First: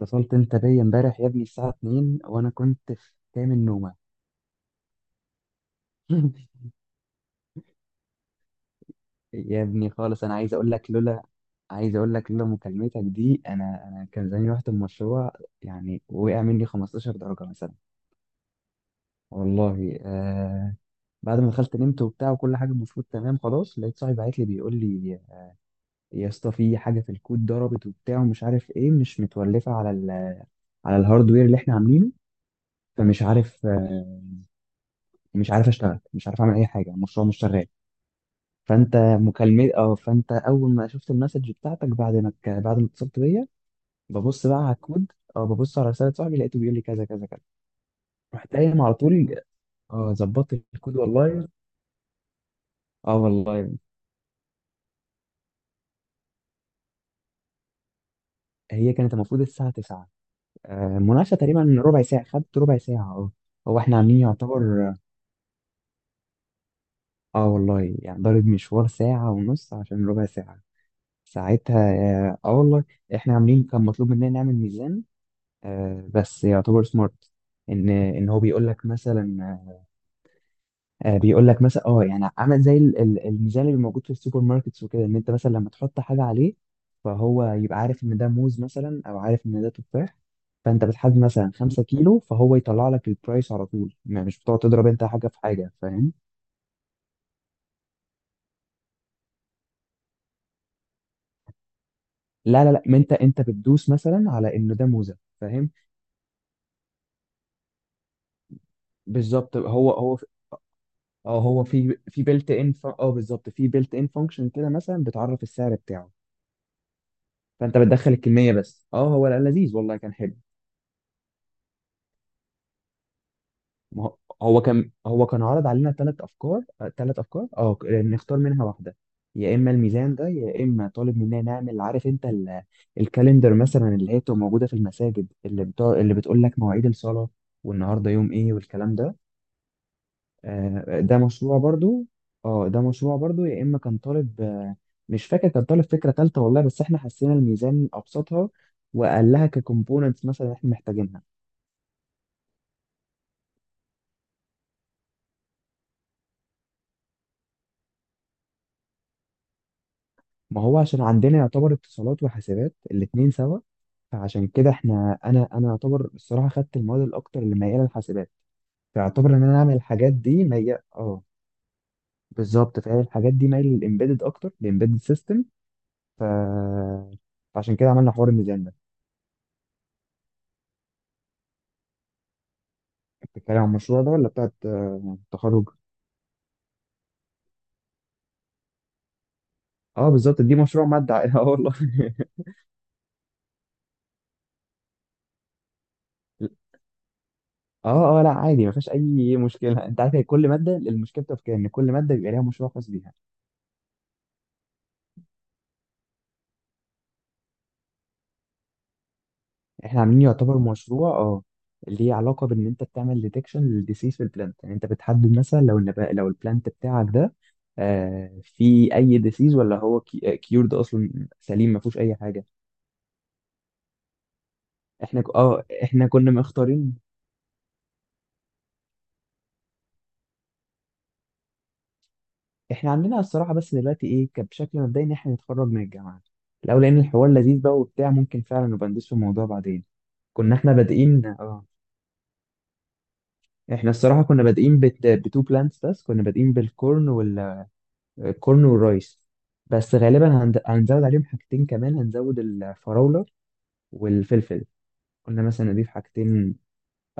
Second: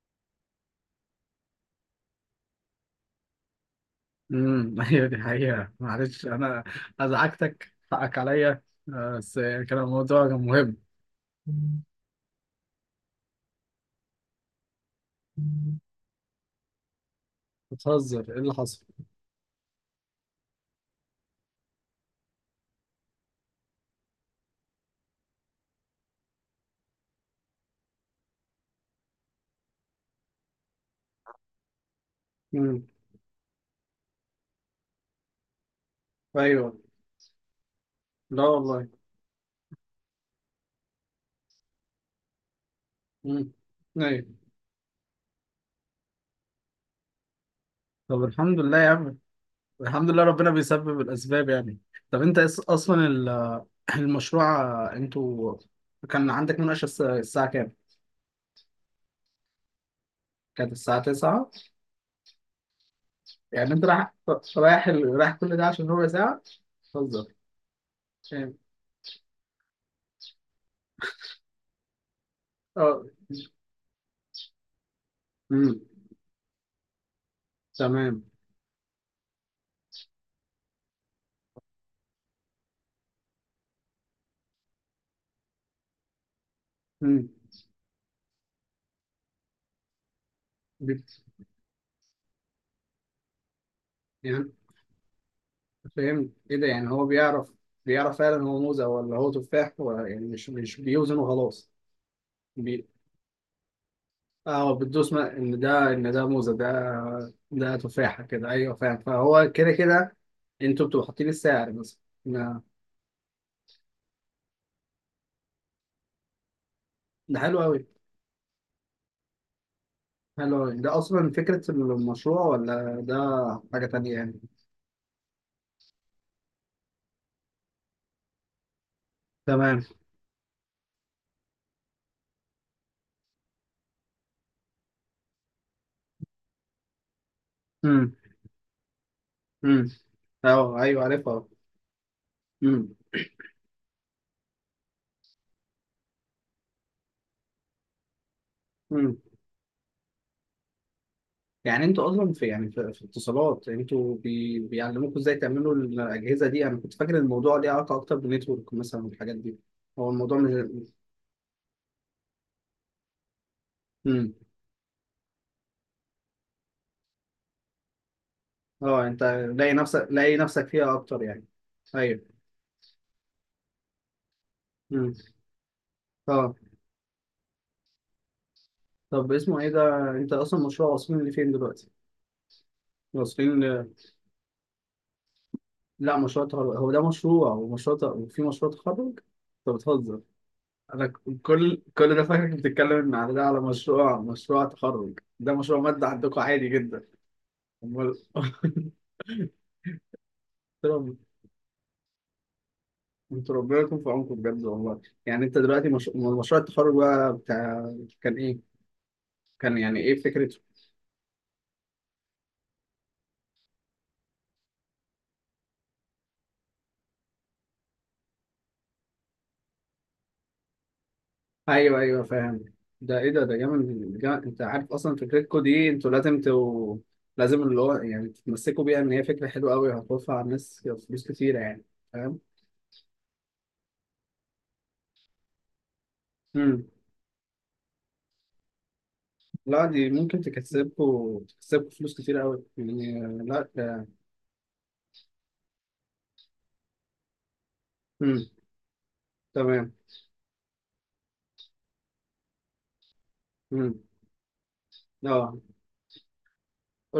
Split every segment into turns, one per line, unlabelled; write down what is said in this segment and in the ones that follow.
اتصلت انت بيا امبارح يا ابني الساعة 2 وانا كنت في كامل نومة.
ايوه دي حقيقة. معلش انا ازعجتك، حقك عليا. آه، بس
يا
يعني كان
ابني خالص،
الموضوع
انا
كان مهم.
عايز اقول لك لولا مكالمتك دي انا كان زماني رحت المشروع، يعني وقع مني 15 درجة مثلا.
بتهزر، ايه اللي حصل؟
والله آه. بعد ما دخلت نمت وبتاع وكل حاجة المفروض تمام خلاص، لقيت صاحبي بعت لي بيقول لي يا اسطى في حاجة في الكود ضربت وبتاع ومش عارف ايه، مش متولفة على ال على الهاردوير اللي احنا عاملينه.
امم
فمش عارف، مش عارف اشتغل، مش عارف اعمل اي
ايوه.
حاجة، المشروع مش شغال.
لا والله.
فانت مكالمة اه فانت اول ما شفت المسج بتاعتك بعد ما بعد ما اتصلت
امم
بيا
ايوه.
ببص بقى على الكود، اه ببص على رسالة صاحبي لقيته بيقول لي كذا كذا كذا،
طب
رحت
الحمد لله
قايم
يا
على
عم.
طول.
الحمد
اه
لله، ربنا
ظبطت الكود
بيسبب
والله.
الاسباب يعني. طب انت
اه والله.
المشروع، آه، انتوا كان عندك مناقشة الساعة كام؟
هي كانت المفروض الساعة 9.
كانت الساعة
آه، المناقشة
9.
تقريبا ربع ساعة، خدت ربع ساعة
يعني
هو
انت
احنا عاملين يعتبر.
رايح كل ده عشان ربع ساعة؟ بتهزر.
اه والله، يعني ضارب
فاهم.
مشوار ساعة ونص عشان ربع ساعة ساعتها. اه آه والله.
اه.
احنا عاملين، كان مطلوب مننا نعمل ميزان،
امم
بس يعتبر سمارت. ان
تمام.
ان هو بيقول لك مثلا، بيقول لك مثلا، يعني عامل زي الميزان اللي موجود في السوبر ماركتس وكده، ان انت مثلا لما تحط حاجه عليه
مم.
فهو يبقى عارف ان ده موز مثلا او عارف ان ده تفاح. فانت بتحدد
بت...
مثلا 5 كيلو فهو يطلع لك البرايس على طول، مش
يعني
بتقعد تضرب انت حاجه في حاجه، فاهم؟
فهمت ايه ده. يعني هو بيعرف، بيعرف فعلا هو موزة ولا هو تفاح، ولا يعني مش بيوزن وخلاص.
لا لا لا،
بي...
ما انت بتدوس مثلا على
اه هو
انه ده
بتدوس
موزه،
ما... ان
فاهم.
ده ان ده موزة، ده ده تفاحة كده، ايوه فاهم، فهو
بالظبط
كده
هو
كده.
هو.
انتوا بتبقوا حاطين
اه هو
السعر
في
مثلا.
في بيلت
ما-
ان، بالظبط في بيلت ان فانكشن كده مثلا بتعرف السعر بتاعه.
ده حلو
فانت
قوي.
بتدخل الكميه بس. اه هو لا، لذيذ والله، كان حلو.
حلو قوي ده، اصلا فكرة المشروع ولا ده حاجة
ما
تانية
هو،
يعني؟
هو كان عرض علينا ثلاث افكار، ثلاث افكار، نختار منها واحده. يا اما
تمام.
الميزان ده، يا اما طالب مننا نعمل، عارف انت الكالندر مثلا، اللي هي بتبقى موجوده في المساجد، اللي بتاع اللي بتقول لك مواعيد الصلاه والنهارده
امم.
يوم ايه والكلام ده.
امم. اه
آه،
ايوه
ده
عارفها.
مشروع برضو. اه ده مشروع برضو. يا اما كان طالب، مش فاكر كان طالب فكره ثالثه والله، بس احنا حسينا الميزان ابسطها
امم.
واقلها ككومبوننتس مثلا احنا محتاجينها.
يعني انتوا اصلا في يعني في اتصالات، انتوا بيعلموكوا ازاي تعملوا الاجهزه دي؟ انا كنت فاكر الموضوع ليه علاقه اكتر بالنتورك مثلا والحاجات دي. هو الموضوع
ما هو
مش.
عشان عندنا يعتبر اتصالات وحاسبات الاتنين سوا،
امم.
فعشان كده احنا، انا يعتبر الصراحه خدت المواد الاكتر اللي مياله للحاسبات،
اه انت.
فيعتبر ان انا
لاقي
اعمل
نفسك
الحاجات
لاقي
دي
نفسك
ميال،
فيها اكتر يعني. ايوه.
بالظبط، فهي الحاجات دي مايله للامبيدد، اكتر للامبيدد
امم.
سيستم. ف
اه.
فعشان كده عملنا حوار الميزان ده.
طب اسمه ايه ده، انت اصلا مشروع واصلين لفين دلوقتي؟
انت بتتكلم
واصلين ل...
عن المشروع ده ولا بتاعت التخرج؟
لا مشروع تخرج، هو ده مشروع ومشروع ت... وفي مشروع تخرج؟ انت
اه
بتهزر.
بالظبط، دي مشروع
انا
ماده.
ك-
اه والله.
كل ده فاكرك بتتكلم ان على ده على مشروع، مشروع تخرج، ده مشروع مادة عندكم عادي جدا. امال
اه اه، لا عادي ما فيهاش
قلت
اي مشكله، انت عارف هي كل ماده
لهم.
المشكله بتبقى في كده، ان كل ماده بيبقى ليها مشروع خاص بيها.
انتوا ربنا يكون في عونكم بجد والله. يعني انت دلوقتي مش... أمال مشروع التخرج بقى بتاع كان ايه؟ كان يعني
احنا
ايه
عاملين يعتبر
فكرته؟
مشروع، ليه علاقه بان انت بتعمل ديتكشن للديسيز في البلانت. يعني انت بتحدد مثلا لو النبات، لو البلانت بتاعك ده آه في اي ديسيز ولا هو كيورد اصلا سليم ما فيهوش
ايوه
اي
ايوه
حاجه.
فاهم. ده ايه ده، ده جامد انت عارف. اصلا
احنا ك-
فكرتكم
اه
دي
احنا
انتوا
كنا
لازم
مختارين.
تو... لازم اللي هو يعني تتمسكوا بيها، ان هي فكره حلوه قوي، هتوفر على الناس فلوس كتيره يعني، فاهم؟
احنا عندنا الصراحه بس دلوقتي ايه، كان بشكل مبدئي ان احنا نتخرج من الجامعه، لو
امم.
لقينا الحوار لذيذ بقى وبتاع ممكن فعلا نبقى ندوس في الموضوع بعدين.
لا دي ممكن
كنا احنا بادئين،
تكسبكوا،
اه،
تكسبكوا فلوس كتيره قوي يعني، لا
احنا
ده...
الصراحه كنا بادئين بتو بلانتس، بس كنا بادئين بالكورن،
امم.
الكورن والرايس.
تمام.
بس غالبا هنزود عليهم حاجتين كمان، هنزود الفراولة
امم.
والفلفل، قلنا
اه.
مثلا نضيف حاجتين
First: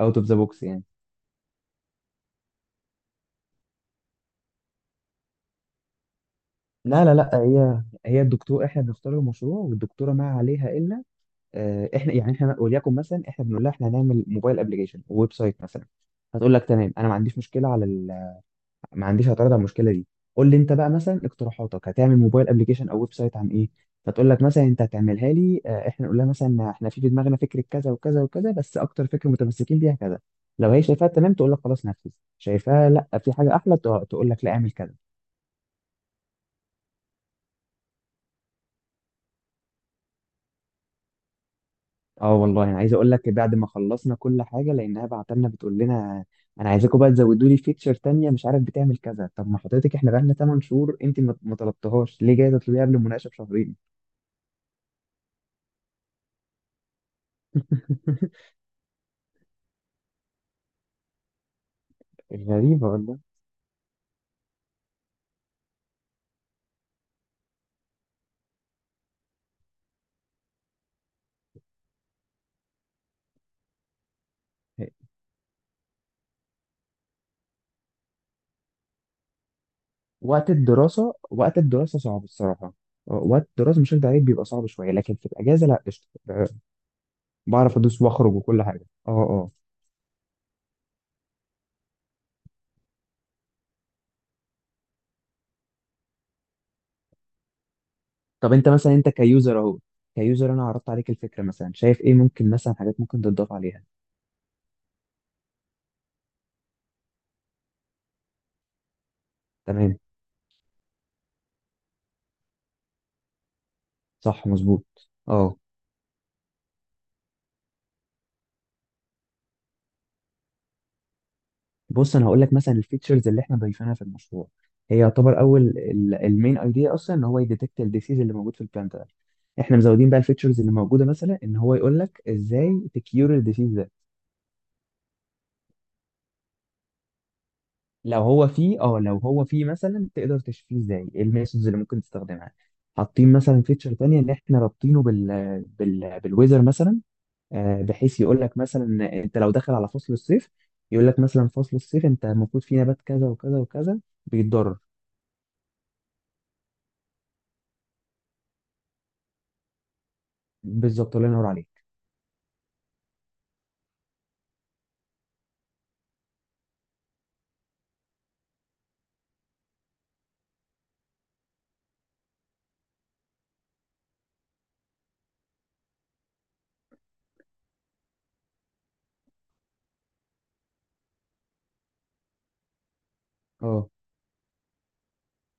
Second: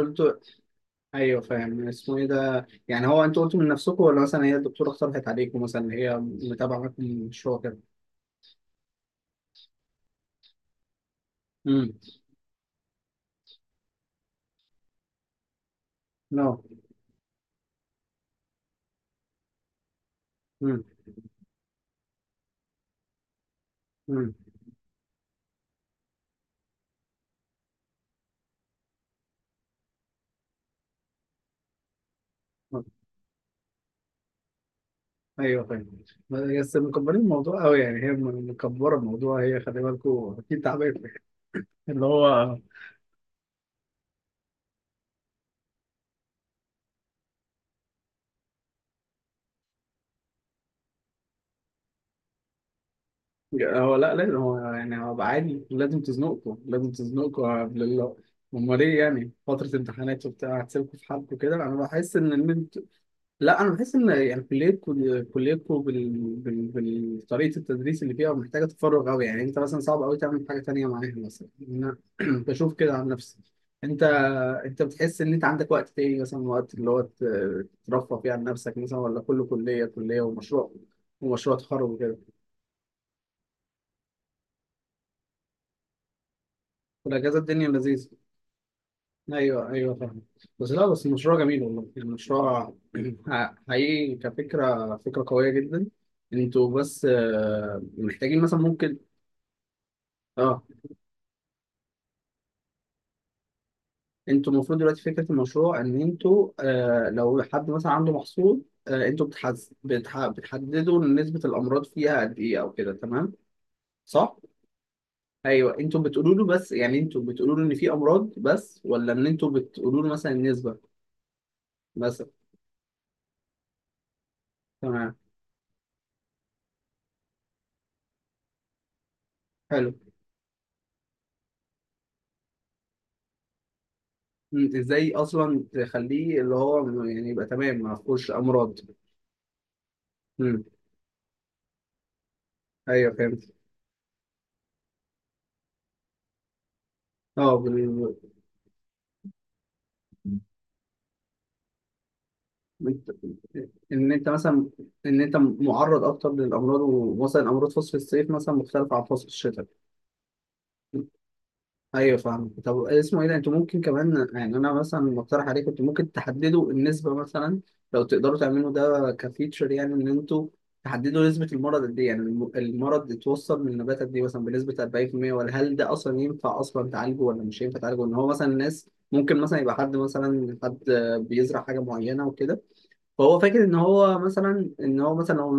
اوت اوف ذا بوكس يعني.
ايوه فاهم. اسمه ايه ده يعني، هو انتوا قلتوا من نفسكم، ولا مثلا هي الدكتوره اقترحت عليكم مثلا، اللي هي متابعه معاكم
لا لا لا،
المشروع كده؟
هي الدكتور، احنا بنختار المشروع والدكتوره ما عليها الا،
امم.
احنا يعني احنا وليكن مثلا احنا بنقول لها احنا هنعمل موبايل ابلكيشن، ويب سايت مثلا. هتقول
لا.
لك تمام، انا ما عنديش مشكله على، ما عنديش اعتراض على المشكله دي، قول لي انت
امم.
بقى مثلا اقتراحاتك هتعمل موبايل ابلكيشن او ويب سايت عن ايه. فتقول
امم.
لك مثلا انت هتعملها لي، احنا نقول لها مثلا احنا في دماغنا فكره كذا وكذا وكذا، بس اكتر فكره متمسكين بيها كذا. لو هي شايفاها تمام تقول لك خلاص نفذ، شايفاها لا في حاجه احلى تقول لك لا اعمل كذا.
ايوه فاهم. بس مكبرين الموضوع قوي يعني، مكبره الموضوع هي، خلي بالكم اكيد تعبانه اللي
اه
هو.
والله، انا عايز اقول لك بعد ما خلصنا كل حاجه، لانها بعت لنا بتقول لنا انا عايزاكم بقى تزودوا لي فيتشر تانية مش عارف بتعمل كذا. طب ما حضرتك، احنا بقالنا 8 شهور، انت ما طلبتهاش ليه؟ جايه تطلبيها قبل المناقشه بشهرين.
هو لا لازم، هو يعني هو بقى عادي لازم تزنقكم، لازم تزنقكم قبل الله. امال ايه يعني، فتره امتحانات وبتاع هتسيبكم في حالكم كده؟ انا بحس ان.
غريبه والله.
لا انا بحس ان يعني كليتكم، كليتكم بال... بال... بالطريقه التدريس اللي فيها محتاجه تفرغ قوي يعني. انت مثلا صعب قوي تعمل حاجه تانية معاها مثلا. انا بشوف كده عن نفسي. انت، انت بتحس ان انت عندك وقت تاني مثلا، وقت اللي هو ترفه فيه عن نفسك مثلا، ولا كله كليه، كليه
وقت
ومشروع،
الدراسة
ومشروع
وقت
تخرج
الدراسة
وكده؟
صعب الصراحة. وقت الدراسة مش هكدب عليك بيبقى صعب شوية، لكن في الأجازة لا، قشطة،
والاجازه الدنيا
بعرف أدوس
لذيذه.
وأخرج وكل حاجة
ايوه ايوه فاهم. بس لا بس المشروع جميل والله يعني، المشروع حقيقي كفكره، فكره قويه جدا. انتوا بس آه، محتاجين
طب
مثلا
أنت مثلا،
ممكن.
أنت كيوزر أهو، كيوزر،
اه
أنا عرضت عليك الفكرة، مثلا شايف إيه ممكن مثلا حاجات ممكن تضاف عليها؟
انتوا المفروض دلوقتي فكره المشروع ان انتوا آه، لو حد مثلا عنده محصول، آه انتوا بتحز...
تمام،
بتح... بتحددوا نسبه الامراض فيها قد ايه او كده، تمام؟ صح.
صح مظبوط
ايوه انتوا بتقولوا له، بس يعني انتوا بتقولوا له ان في امراض بس، ولا ان انتوا بتقولوا له مثلا النسبه
بص أنا
مثلا؟
هقول لك مثلا الفيتشرز اللي إحنا ضايفينها في المشروع، هي
تمام.
يعتبر أول، المين أيديا أصلا إن هو يديتكت الديسيز اللي موجود في البلانت ده، احنا
حلو.
مزودين بقى الفيتشرز اللي موجوده مثلا ان هو يقول لك ازاي تكيور الديسيز ده.
مم، ازاي اصلا تخليه اللي هو يعني يبقى تمام ما
لو
فيهوش
هو
امراض.
فيه، لو هو فيه مثلا تقدر
امم.
تشفيه ازاي، ايه الميثودز اللي ممكن تستخدمها.
ايوه
حاطين
فهمت.
مثلا فيتشر تانية ان احنا رابطينه بال بالويزر مثلا.
اه
بحيث يقول لك مثلا انت لو داخل على فصل الصيف، يقول لك مثلا فصل الصيف انت المفروض فيه نبات
بت...
كذا وكذا وكذا
ان انت مثلا
بيتضرر.
ان انت معرض اكتر للامراض، ومثلا امراض فصل الصيف مثلا مختلفه عن فصل الشتاء.
بالظبط، الله ينور عليك.
ايوه فاهم. طب اسمه ايه ده، انتوا ممكن كمان يعني انا مثلا مقترح عليكم، انتوا ممكن تحددوا النسبه مثلا، لو تقدروا تعملوا ده كفيتشر يعني، ان انتوا تحددوا نسبه المرض قد ايه، يعني المرض اتوصل من النباتات دي مثلا بنسبه 40%، ولا هل ده اصلا ينفع اصلا تعالجه ولا مش ينفع تعالجه؟ ان هو مثلا الناس ممكن مثلا يبقى حد مثلا، حد بيزرع حاجه معينه وكده، فهو فاكر ان
اه
هو مثلا، ان هو مثلا لو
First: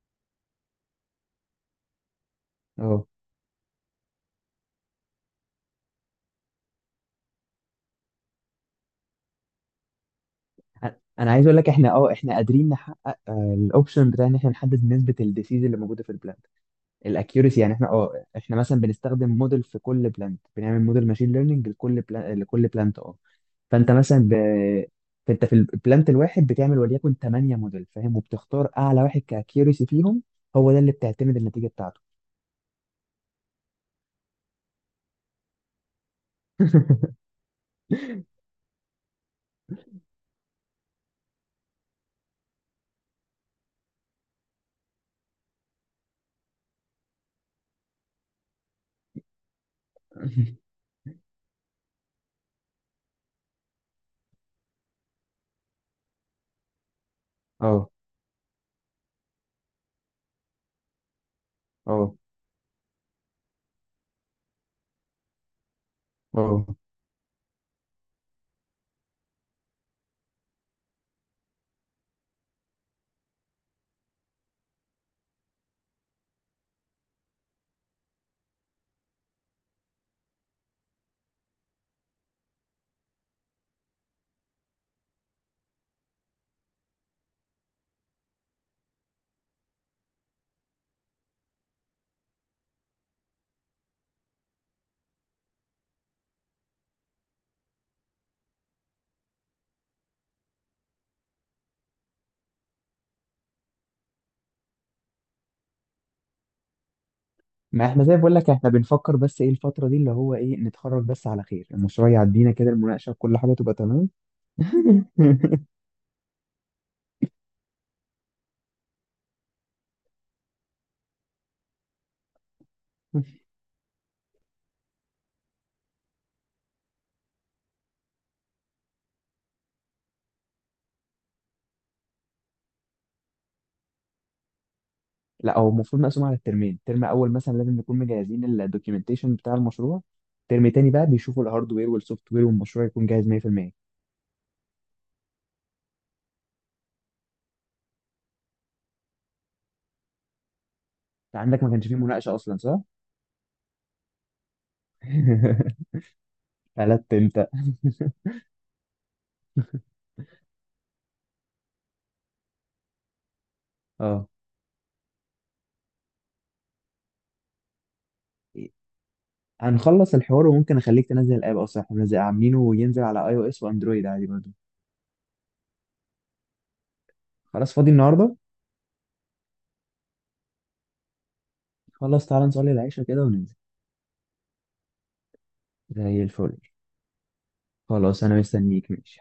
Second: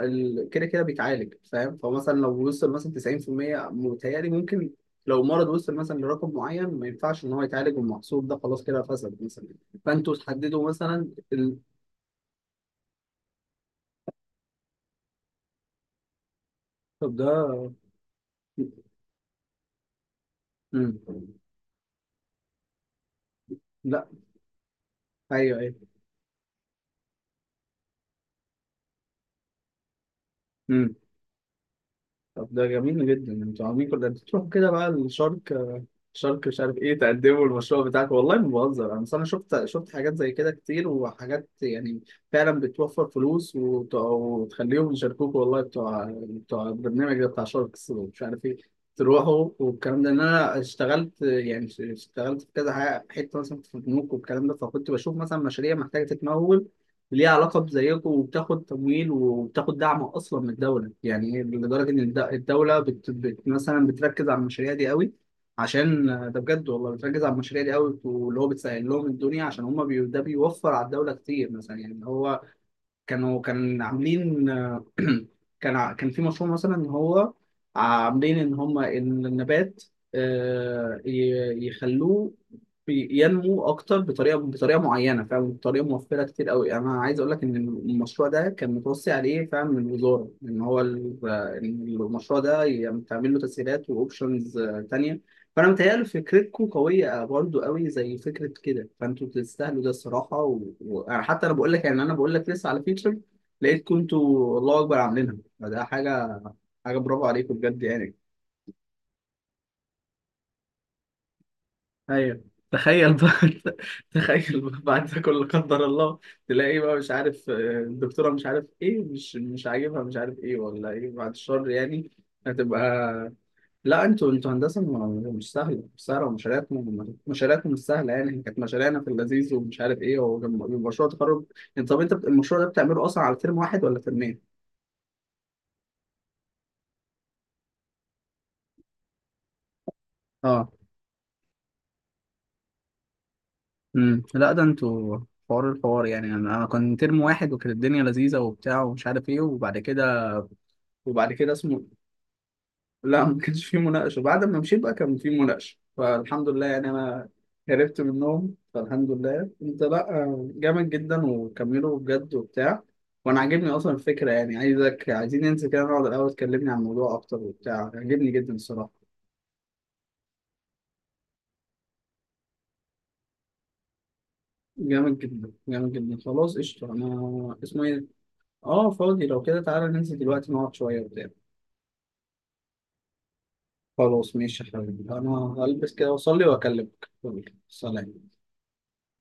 كده كده بيتعالج، فاهم، فهو مثلا لو وصل مثلا
اه
90%، متهيألي ممكن لو مرض وصل مثلا لرقم معين ما ينفعش ان هو يتعالج، والمحصول ده خلاص كده فسد مثلا. فانتوا تحددوا
انا
مثلا
عايز
ال...
اقول لك احنا، احنا قادرين نحقق الاوبشن بتاع ان احنا نحدد نسبة الديسيز اللي موجودة في البلاد،
طب ده.
الاكيورسي. يعني احنا، احنا مثلا بنستخدم موديل في كل بلانت، بنعمل
مم.
موديل ماشين ليرنينج لكل بلانت. فانت
لا.
مثلا فانت في
ايوه ايوه.
البلانت الواحد بتعمل وليكن 8 موديل فاهم، وبتختار اعلى واحد كاكيورسي فيهم، هو ده اللي
مم.
بتعتمد النتيجه بتاعته.
طب ده جميل جدا. انتوا عاملين كل ده بتروحوا كده بقى الشرق، شركة مش عارف ايه، تقدموا المشروع بتاعك. والله ما بهزر انا، أصل انا شفت، شفت حاجات زي كده كتير، وحاجات يعني فعلا بتوفر فلوس، وتخليهم يشاركوك والله، بتوع بتوع البرنامج ده بتاع شاركس ومش عارف ايه. تروحوا والكلام ده. ان انا اشتغلت يعني، اشتغلت في كذا حاجة، حته مثلا في البنوك والكلام ده، فكنت بشوف مثلا مشاريع محتاجه تتمول، ليها علاقه
اه
بزيكم، وبتاخد تمويل وبتاخد دعم اصلا من الدوله يعني، لدرجه ان
اه
الدوله بت... بت... مثلا بتركز على المشاريع دي قوي، عشان ده
اه
بجد والله بتركز على المشاريع دي قوي، واللي هو بتسهل لهم الدنيا، عشان هم بي... ده بيوفر على الدولة كتير مثلا يعني، اللي هو كانوا كان عاملين. كان في مشروع مثلا ان هو عاملين ان هم ان النبات آه، يخلوه ينمو اكتر بطريقه، بطريقه معينه، فاهم، بطريقه موفره كتير قوي. انا عايز اقول لك ان المشروع ده كان متوصي عليه فعلا من الوزاره، ان هو إن المشروع ده يعني تعمل له تسهيلات واوبشنز تانية. فانا متهيألي فكرتكم قويه برضو قوي زي فكره كده، فانتوا تستاهلوا ده الصراحه، و... و... أنا حتى، انا بقول لك يعني، انا بقول لك لسه على فيتشر لقيتكم انتوا الله اكبر عاملينها، فده حاجه، حاجه برافو عليكم بجد
ما احنا
يعني.
زي بقول لك احنا بنفكر بس، ايه الفتره دي اللي هو ايه نتخرج بس على خير المشروع،
ايوه.
يعدينا كده المناقشه
تخيل بقى.
وكل حاجه تبقى تمام.
تخيل بقى بعد ده كله قدر الله تلاقي بقى مش عارف آه، الدكتوره مش عارف ايه، مش عاجبها مش عارف ايه ولا ايه، بعد الشر يعني. هتبقى. لا انتوا، انتوا هندسه مش سهله، مش سهله، ومشاريعكم، مشاريعكم مش سهله يعني. إحنا كانت مشاريعنا في اللذيذ ومش عارف ايه ومشروع تخرج. انت طب انت المشروع ده بتعمله اصلا على ترم واحد ولا ترمين؟
لا، هو المفروض مقسوم على الترمين، ترم اول مثلا لازم نكون مجهزين الدوكيومنتيشن بتاع المشروع، ترم
اه.
تاني بقى بيشوفوا الهاردوير والسوفت وير والمشروع يكون جاهز 100%. انت
امم. لا ده انتوا حوار. الحوار يعني انا، انا كان ترم واحد وكانت الدنيا لذيذه وبتاع ومش عارف ايه، وبعد كده، وبعد كده
عندك ما
اسمه.
كانش فيه مناقشه اصلا صح؟
لا ما كانش في مناقشة، بعد ما مشيت بقى كان في مناقشة، فالحمد لله يعني.
قلت
أنا
انت.
هربت منهم فالحمد لله. أنت لأ جامد جدا، وكملوا بجد وبتاع. وأنا عاجبني أصلا
اه
الفكرة يعني، عايزك، عايزين ننزل كده نقعد الأول تكلمني عن الموضوع أكتر وبتاع، عاجبني جدا الصراحة.
هنخلص الحوار وممكن اخليك تنزل الاب، اصلا احنا عاملينه وينزل على اي او اس واندرويد عادي برضه.
جامد جدا، جامد جدا، خلاص قشطة أنا.
خلاص،
اسمه
فاضي
إيه؟
النهارده.
آه فاضي. لو كده تعالى ننزل دلوقتي نقعد شوية وبتاع.
خلاص تعالى نصلي العشاء كده وننزل.
خلاص ماشي يا حبيبي، أنا هلبس كده
زي
وأصلي
الفل.
وأكلمك، يلا،
خلاص
سلام
انا مستنيك، ماشي.